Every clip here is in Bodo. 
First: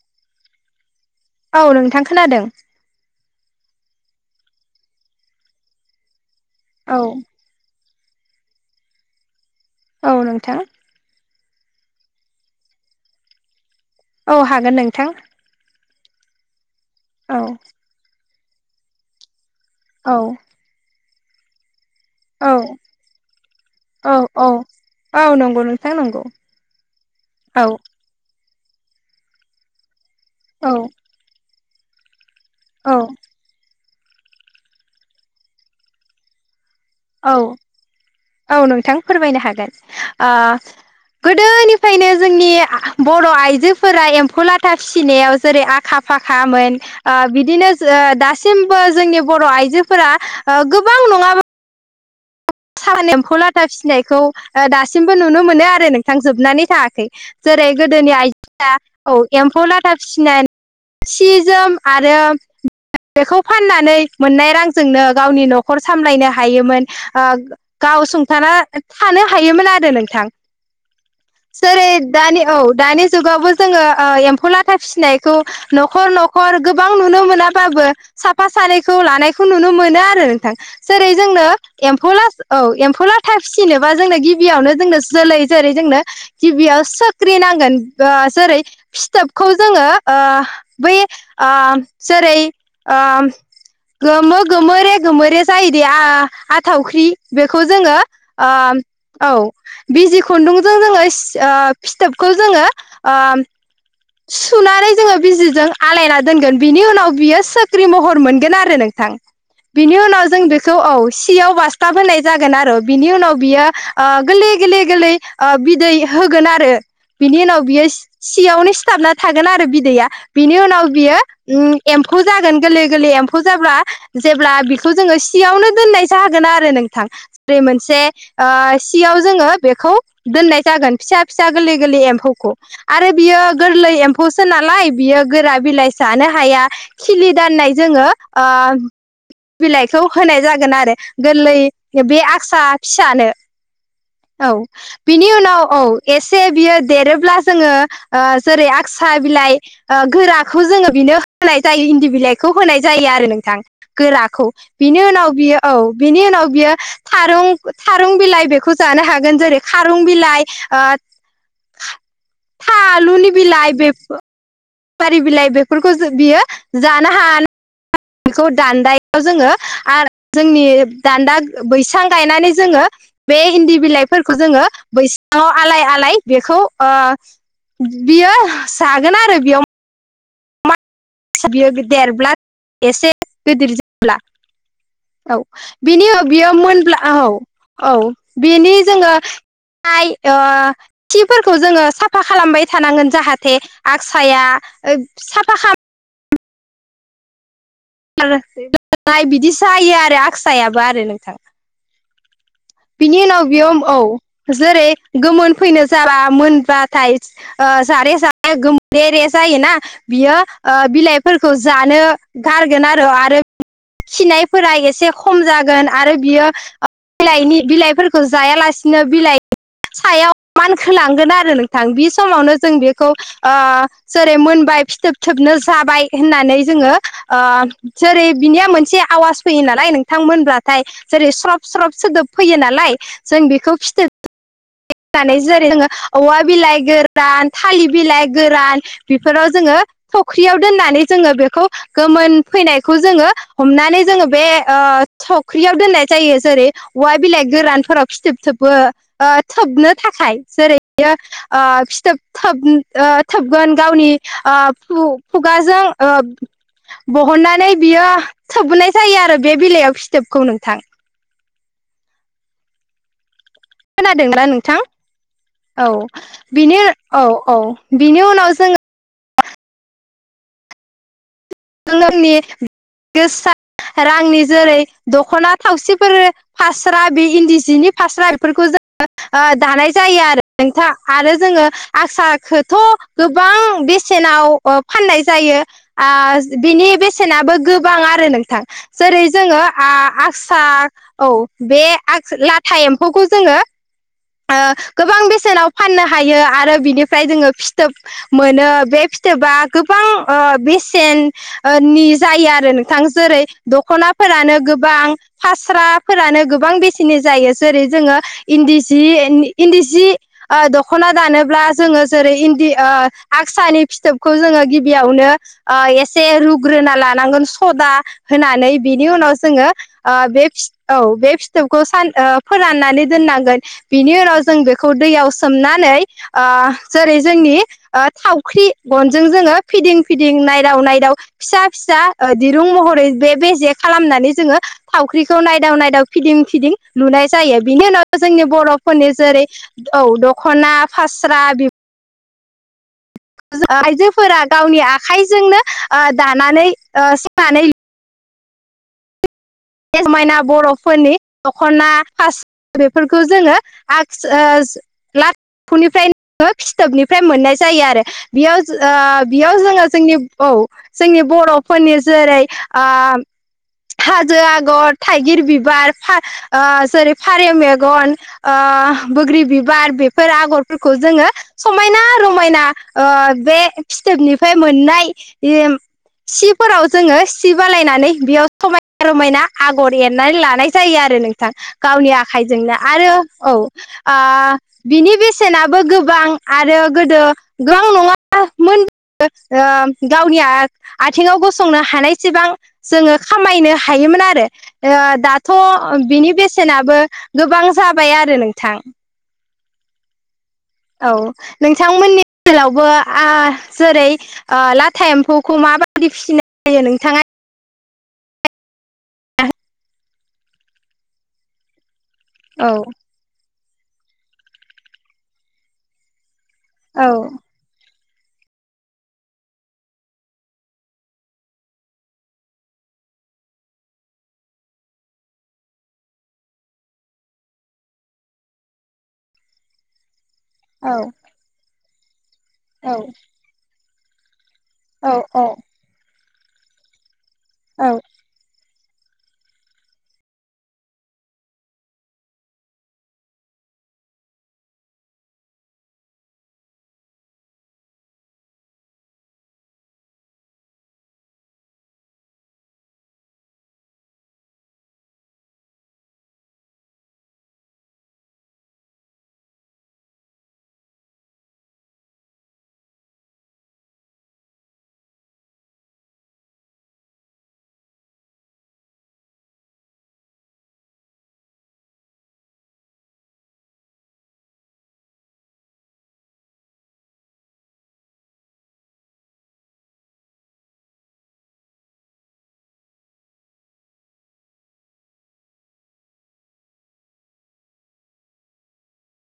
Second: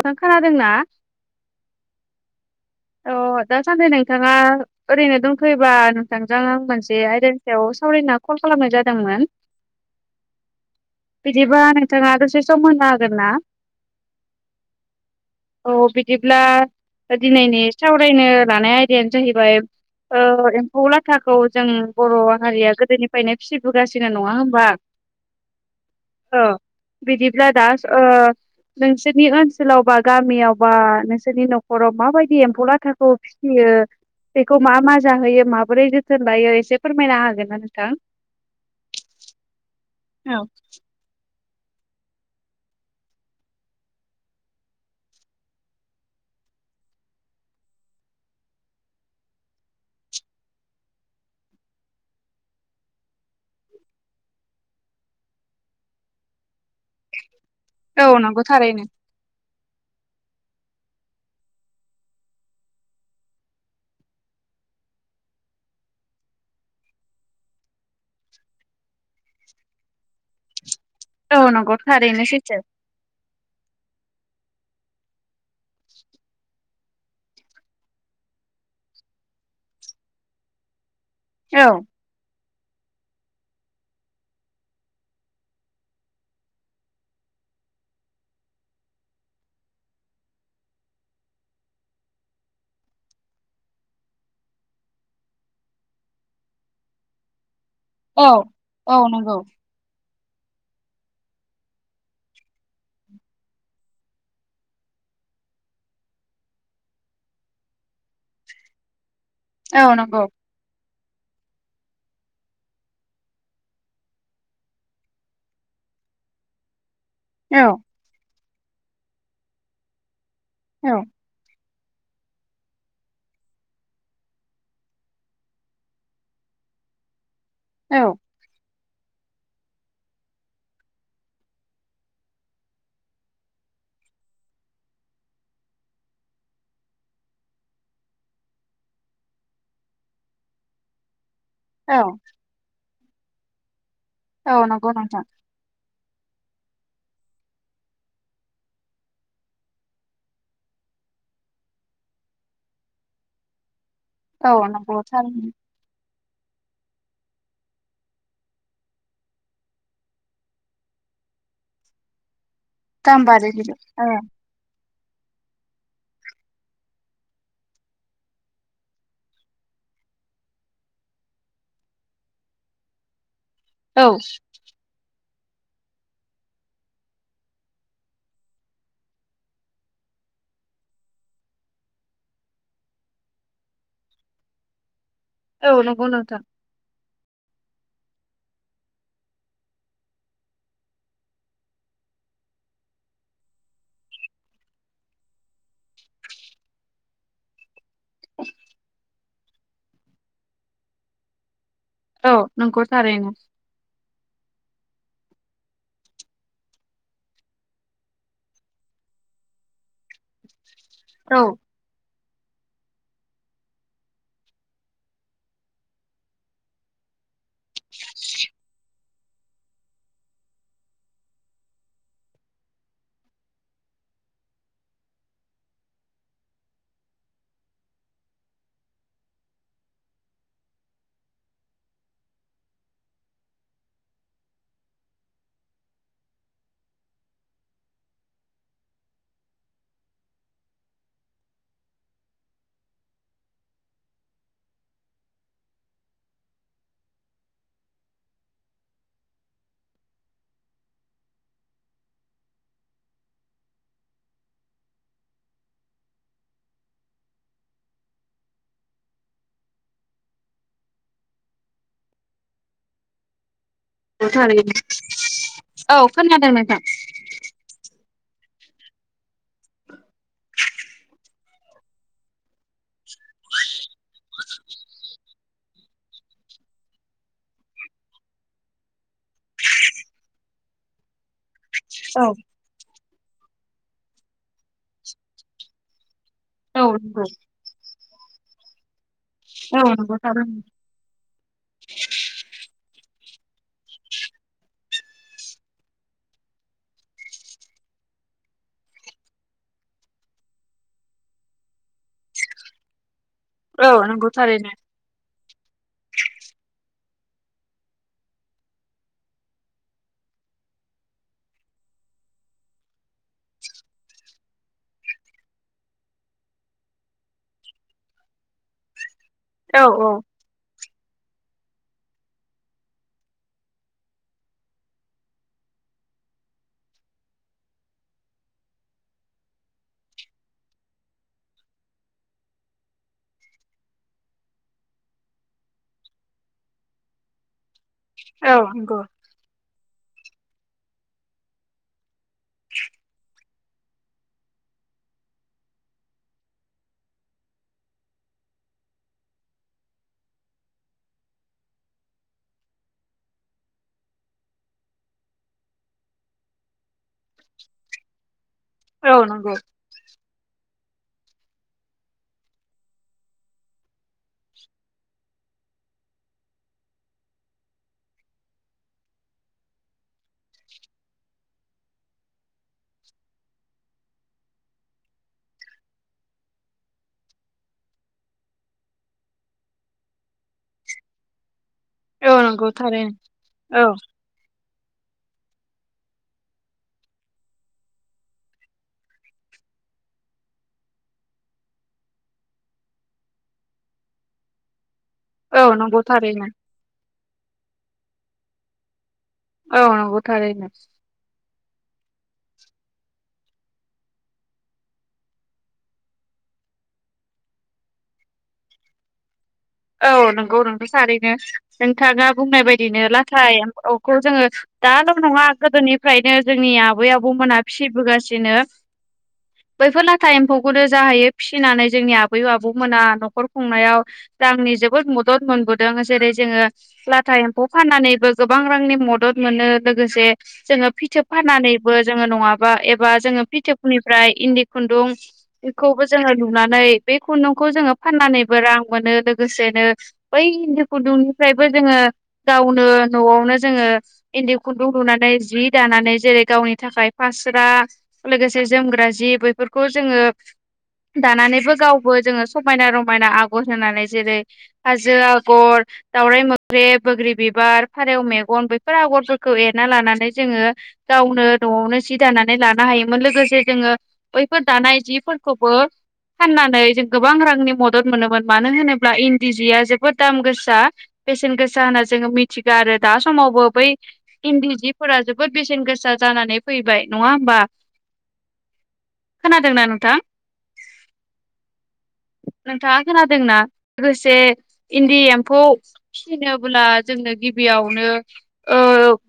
नोंथां खोनादोंना औ नोंथां खोनादों। औ अ दासानदै नोंथाङा ओरैनो दंथ'योबा नोंथां? मोजां आं औ मोनसे आयदानि सायाव सावरायना कल खालामनाय जादोंमोन। औ नोंथां। बिदिबा नोंथाङा दसे समहोनो होगोनना? औ हागोन नोंथां। औ बिदिब्ला औ दिनैनि सावरायनो लानाय आयदायानो जाहैबाय औ एम्फौ लाथाखौ जों बर' औ हारिया गोदोनिफ्रायनो फिसिबोगासिनो औ नङा औ होमबा औ नंगौ नोंथां नंगौ ओ बिदिब्ला औ दास ओ नोंसोरनि ओनसोलाव बा गामियावबा नोंसोरनि न'खराव माबायदि एम फौ औ लाथाखौ फिसियो बेखौ मा मा जाहोयो माबोरै जोथोन लायो एसे फोरमायना औ हागोन ना नोंथां? औ नोंथां फोरमायनो हागोन ओ औ [inaudible] बे आ आ बर' आइजोफोरा एम्फौ लाथा फिसिनायाव जेरै आखा फाखामोन ओ बिदिनो जों ओ दासिमबो जोंनि बर' आइजोफोरा ओ गोबां नङा- सान एम्फौ लाथा फिसिनायखौ दासिमबो नुनो मोनो आरो नोंथां जोबनानै थाङाखै जेरै गोदोनि औ नंगौ आइजोफ्रा थारैनो औ ए एमफौ लाथा फिसिनाय सि जोम आरो बेखौ फाननानै मोननाय रांजोंनो गावनि न'खर सामलायनो हायोमोन गाव संथाना थानो हायोमोन आरो नोंथां औ नंगौ सेरेथ थारैनो दानि औ सैथो दानि जुगावबो जोङो ओ एम्फौ लाथा फिसिनायखौ न'खर न'खर गोबां नुनो मोनाबाबो साफा सानैखौ लानायखौ नुनो मोनो आरो नोंथां जेरै जोंनो एम्फौलाथ औ एम्फौ लाथा फिसिनोबा जोंनो गिबियावनो जोंनो जोलै जेरै जोंनो गिबियाव सोख्रि नांगोन जेरै फिथोबखौ जोङो ओ बै ओ जेरै ओ गोमो गोमोरे गोमोरे जायो दे आ आथावख्रि बेखौ जोङो औ ओ औ बिजि खुन्दुंजों जोङो सि ओ फिथोबखौ जोङो ओ सुनानै जोङो बिजिजों आलायना दोनगोन बिनि उनाव बियो सोख्रि महर मोनगोन आरो नोंथां औ बिनि नंगौ उनाव जों बेखौ औ सियाव बास्थाब होनाय जागोन आरो बिनि उनाव बियो गोरलै गोरलै गोरलै बिदै होगोन आरो बिनि उनाव औ बियो सियावनो सिथाबना थागोन आरो बिदैया बिनि उनाव औ बियो ओ एम्फौ जागोन गोरलै गोरलै एम्फौ जाब्ला जेब्ला बिखौ जोङो सियावनो दोननाय जागोन आरो नों थां दै मोनसे औ ओ सियाव जोङो बेखौ दोननाय जागोन फिसा फिसा गोरलै गोरलै एम्फौखौ आरो बियो गोरलै एम्फौसो नालाय बियो गोरा बिलाइ जानो हाया खिलि दाननाय जोङो ओ ओ बिलाइखौ होनाय जागोन आरो गोरलै औ बे आक्सा फिसानो औ नंगौ नोंथां बिनि उनाव औ एसे बियो देरोब्ला जोङो जेरै आक्सा बिलाइ गोराखौ जोङो बि बिनो होनाय जायो इन्दि बिलाइखौ होनाय जायो आरो नोंथां गोराखौ औ नंगौ बिनि उनाव थारैनो बियो औ बिनि उनाव बियो थारुं थारुं बिलाइ बेखौ जानो हागोन जेरै खारं बिलाइ ओ था आलुनि गाम्बारि बिलाय बे बिलाइ बेफारि बिलाइ बेफोरखौ बियो जानो हान बेखौ दान्दायाव जोङो आरो जोंनि दान्दा बैसां गायनानै जोङो बे इन्दी औ बिलाइफोरखौ जोङो बै सांङाव आलाय आलाय बेखौ ओ बियो जागोन आरो बेयाव बियो देरब्ला एसे गिदिर जाबब्ला औ नंगौ बिनि नोंथां बेयो मोनब्ला औ औ बिनि जोङो हाइ ओ खिफोरखौ जोङो साफा खालामबाय थानांगोन जाहाथे आक्साया साफा खाम नाय बिदि जायो आरो आक्सायाबो आरो नोंथां औ नंगौ बिनि थारैनो उनाव बियो औ जेरै गोमोन फैनो जाबा मोनबाथाय जारे जारे गोमोरेरे जा जायोना बियो ओ औ बिलाइफोरखौ जानो गारगोन आरो आरो खिनायफोरा एसे खम जागोन आरो बियो बिलायनि बिलाइफोरखौ जायालासिनो बिलाइ सायाव मानखोलांगोन आरो नोंथां बे समावनो जों बेखौ ओ जेरै मोनबाय ओ फिथोब थोबनो जाबाय होननानै जोङो ओ जेरै बिनिया मोनसे आवाज फैयो नालाय नोंथांमोनब्लाथाय जेरै स्रब स्रब सोदोब फैयो नालाय जों बेखौ फिथोब जेरै जोङो औवा बिलाइ गोरान थालिर बिलाइ गोरान बेफोराव जोङो फख्रियाव दोननानै जोङो बेखौ गोमोन फैनायखौ जोङो हमनानै जोङो बे थावख्रियाव दोननाय जायो जेरै औवा बिलाइ गोरानफोराव फिथोबो ओ थोबनो थाखाय जेरैयो फिथोब थोबगोन गावनि आ खु खुगाजों ओ बहननानै बियो थोबबोनाय जायो आरो बे बिलाइयाव फिथोबखौ नोंथां खोनादोंना थारैनो नोंथां औ खोनादों बिनो नोंथां औ औ बिनि उनाव जोङो नोंनि गोसा रांनि जेरै दख'ना थावसिफोर फास्रा बे इनदि जिनि फास्रा बेफोरखौ जों ओ दानाय जायो आरो नोंथां आरो जोङो औ आसारखौथ' गोबां बेसेनाव ओ फाननाय जायो आ औ बिनि नंगौ बेसेनाबो गोबां आरो नोंथां जेरै जोङो औ आ नंगौ आगसा थारैनो औ बे ला था एमफौखौ जोङो ओ गोबां बेसेनाव फाननो हायो आरो बिनिफ्राय जोङो फिथोब मोनो बे फिथोबा गोबां ओ बेसेननि जायो आरो नोंथां जेरै औ नंगौ दख'नाफोरानो थारैनो गोबां फास्राफोरानो गोबां बेसेननि नि जायो जेरै जोङ इनदि जि जि इनदि ओ सि दख'ना दानोब्ला जोङो जेरै इनदि ओ आगसानि फिथोबखौ जोङो गिबियावनो एसे रुग्रोना लानांगोन सदा होनानै बिनि उनाव जोङो औ औ बे औ बे फिथोबखौ सान फोराननानै दोननांगोन बिनि उनाव जों बेखौ दैयाव सोमनानै जेरै जोंनि थावख्रि गनजों जोङो फिदिं फिदिं नायदाव नायदाव फिसा फिसा दिरुं महरै बे बेजे खालामनानै जोङो थावख्रिखौ नायदाव नायदाव फिदिं फिदिं लुनाय जायो बिनि उनाव जोंनि औ नंगौ बर'फोरनि जेरै औ दख'ना फास्रा बि [unintelligible] [inaudible] आइजोफोरा गावनि आखाइजोंनो दानानै सोनानै समायना बर'फोरनि दख'ना फास्रा बेफोरखौ जोङो लाथा एमनिफ्राय फिथोबनि फ्राय मोननाय जायो आरो बेयाव औ ओ नंगौ बेयाव जोङो जोंनि औ जोंनि बर'फोरनि जेरै हाजो आगर थाइगिर बिबार जेरै फारौ मेगन बैग्रि बिबार बेफोर आगरफोरखौ जोङो समायना रमायना बे फिथोब निफ्राय मोननाय सिफोराव जोङो सि बानायनानै बेयाव समाय समायना रमायना आगर एरनानै लानाय जायो आरो नोंथां गावनि औ नंगौ आखाइजोंनो आरो थारैनो औ बिनि बेसेनाबो गोबां आरो गोदो गोबां नङामोन गावनि आथिङाव गसंनो हानायसेबां जोङो खामायनो हायोमोन आरो ओ दाथ' औ नंगौ बिनि थारैनो बेसेनाबो गोबां जाबाय आरो नोंथां औ नंगौ थारैनो औ नोंथांमोननि बेलायावबो जेरै ओ लाथा एमफौखौ माबायदि फिसिनाय जायो नोंथाङा औ नंगौ नोंथ' थारैनो नोंथाङा बुंनाय औ बायदिनो लाथा एमफौ खौ जोङो दाल' नङा गोदोनिफ्रायनो जोंनि आबै औ आबौ मोना फिसियो बोगासिनो बैफोर लाथा एमफौखौनो जाहैयो फिसिनानै जोंनि आबै आबौमोना न'खर खुंनायाव रांनि जोबोद मदद मोनबोदों जेरै जोङो लाथा एमफौ फाननानैबो गोबां रांनि मदद मोनो लोगोसे जोङो औ फिथोब फाननानैबो जोङो नङाबा औ एबा जोङो फिथोबनिफ्राय इनदि खुनदुं औ औ बेखौबो जोङो लुनानै बे खुनदुंखौ औ जोङो फाननानैबो रां मोनो लोगोसेनो बै इनदि खुनदुंनिफ्रायबो जोङो गावनो न'आवनो जोङो इन्दि खुन्दुं लुनानै जि दानानै जेरै गावनि थाखाय फास्रा लोगोसे जोमग्रा जि बेफोरखौ जोङो दानानैबो गावबो जोङो समायना रमायना आगर होनानै जेरै हाजो आगर दावराइ मोख्रेब बोग्रि बिबार फारौ मेगन बेफोराव हरफोरखौ एरना लानानै जोङो गावनो न'आवनो सि दानानै लानो हायोमोन लोगोसे जोङो बैफोर दानाय जिफोरखौबो फाननानै जों गोबां रांनि मदद मोनोमोन मानो होनोब्ला अब्ला इन्दि जिया जोबोद दाम गोसा बेसेन गोसा होनना जोङो मिथिगौ आरो दा समावबो बै इन्दि जिफोरा जोबोद बेसेन गोसा जानानै फैबाय नङा होमबा? खोनादोंना नोंथां नोंथाङा खोनादोंना लोगोसे इन्दि एम्फौ फिसिनोब्ला जोंनो गिबियावनो ओ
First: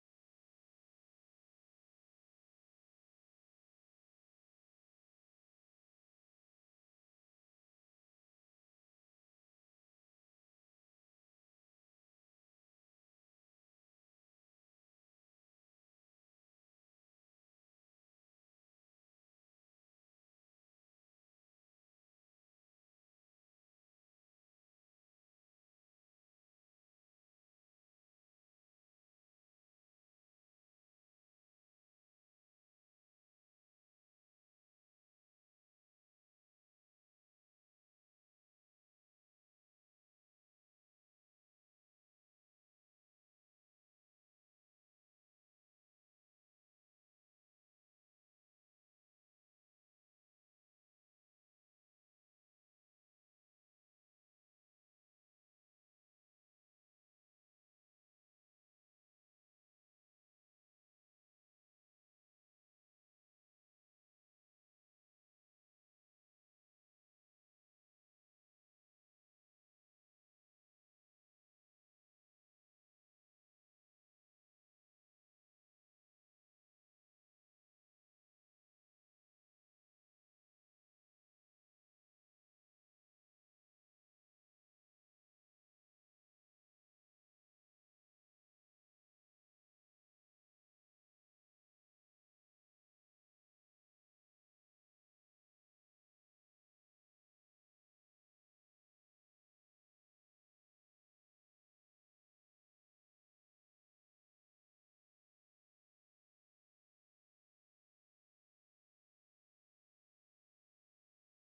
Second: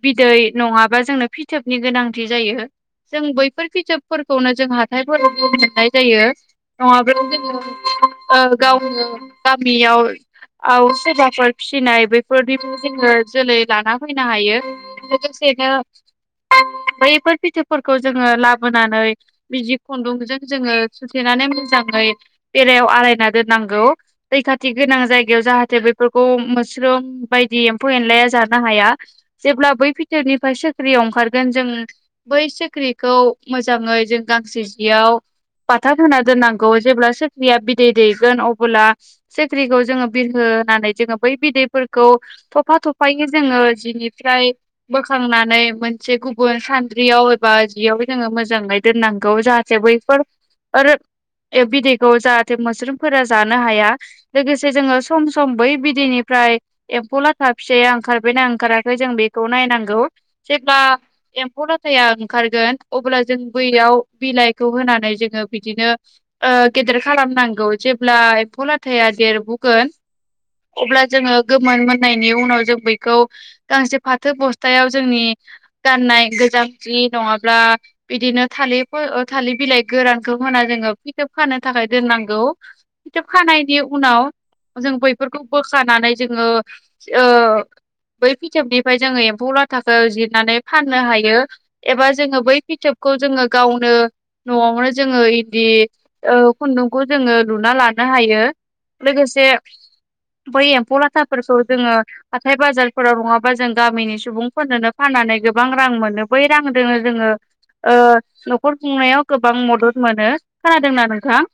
बिदै नङाबा जोंनो फिथोबनि गोनांथि जायो जों बैफोर बिजिाबफोरखौनो जों हाथायफोराव मोननाय जायो नङाब्ला जोङो ओ गावनो गामियाव औ सोरबाफोर फिसिनाय बेफोरनि जोङो जोलै लाना फैनो हायो लोगोसे सेनो बैफोर फिथोफोरखौ जोङो लाबोनानै बिजि खुन्दुंजों जोङो सुथेना माने मोजाङै बेरायाव आलायना दोननांगौ दैैखाथि गोनां जायगायाव जाहाथे बेफोरखौ मोस्रोम बायदि एम्फौ एनलाया जानो हाया जेब्ला बै भिथोरनिफ्राय साख्रि ओंखारगोन जों बै साख्रिखौ मोजाङै जों गांसे जियाव बाथा होना दोननांगौ जेब्ला सख्रिया बिदै दैगोन अब्ला साख्रिखौ जोङो बिरहो होनानै जोङो बै बिदैफोरखौ थफा थफायै जोङो जि फ्राय बोखांनानै मोनसे गुबुन सानद्रियाव एबा जियाव जोङो मोजाङै दोन नांगौ जाहाथे बैफोर बिदैखौ जाहाथे मोस्रोमफोरा जानो हाया लोगोसे जोङो सम सम बै बिदैनिफ्राय एम्फौ लाथा फिसाया ओंखारबायनाा ओंखाराखै जों बेखौ नायनांगौ जेब्ला एम्फौ लाथाया ओंखारगोन अब्ला जों बैयाव बिलायखौ होनानै जोंङो बिदिनो ओ गेदेर खालाम नांगौ जेब्ला एम्फौ लाथा थाया देरबोगोन। अब्ला जोङो गोमोन मोननायनि उनाव जों बैखौ गांसे फाथो बस्थायाव जोंनि गाननाय गोजाम जि नङाब्ला बिदिनो थालिर थालिर बिलाइ गोरानखौ होना जोङो फिथोब खानो थाखाय दोननांगौ फिथोब खानाय नि उनाव जों बैफोरखौ बोखानानै जोङो ओ बै फिथोबनिफ्राय जोङो एम्फौ लाथाखौ जिरनानै फाननो हायो एबा जोङो बै फिथोब खौ जोङो गावनो न'आवनो जोङो इन्दि ओ खुन्दुंखौ जो लुनानै लानानै हायो लोगोसे बै एम्फौ लाथाफोरखौ जोङो हाथाय बाजारफोराव नङाबा जों गामिनि सुबुंफोरनोनो फानो नानै गोबां रां मोनो बै रांजों जोङो ओ न'खर खुंनायाव गोबां मदद मोनो खोनादोंना नोंथां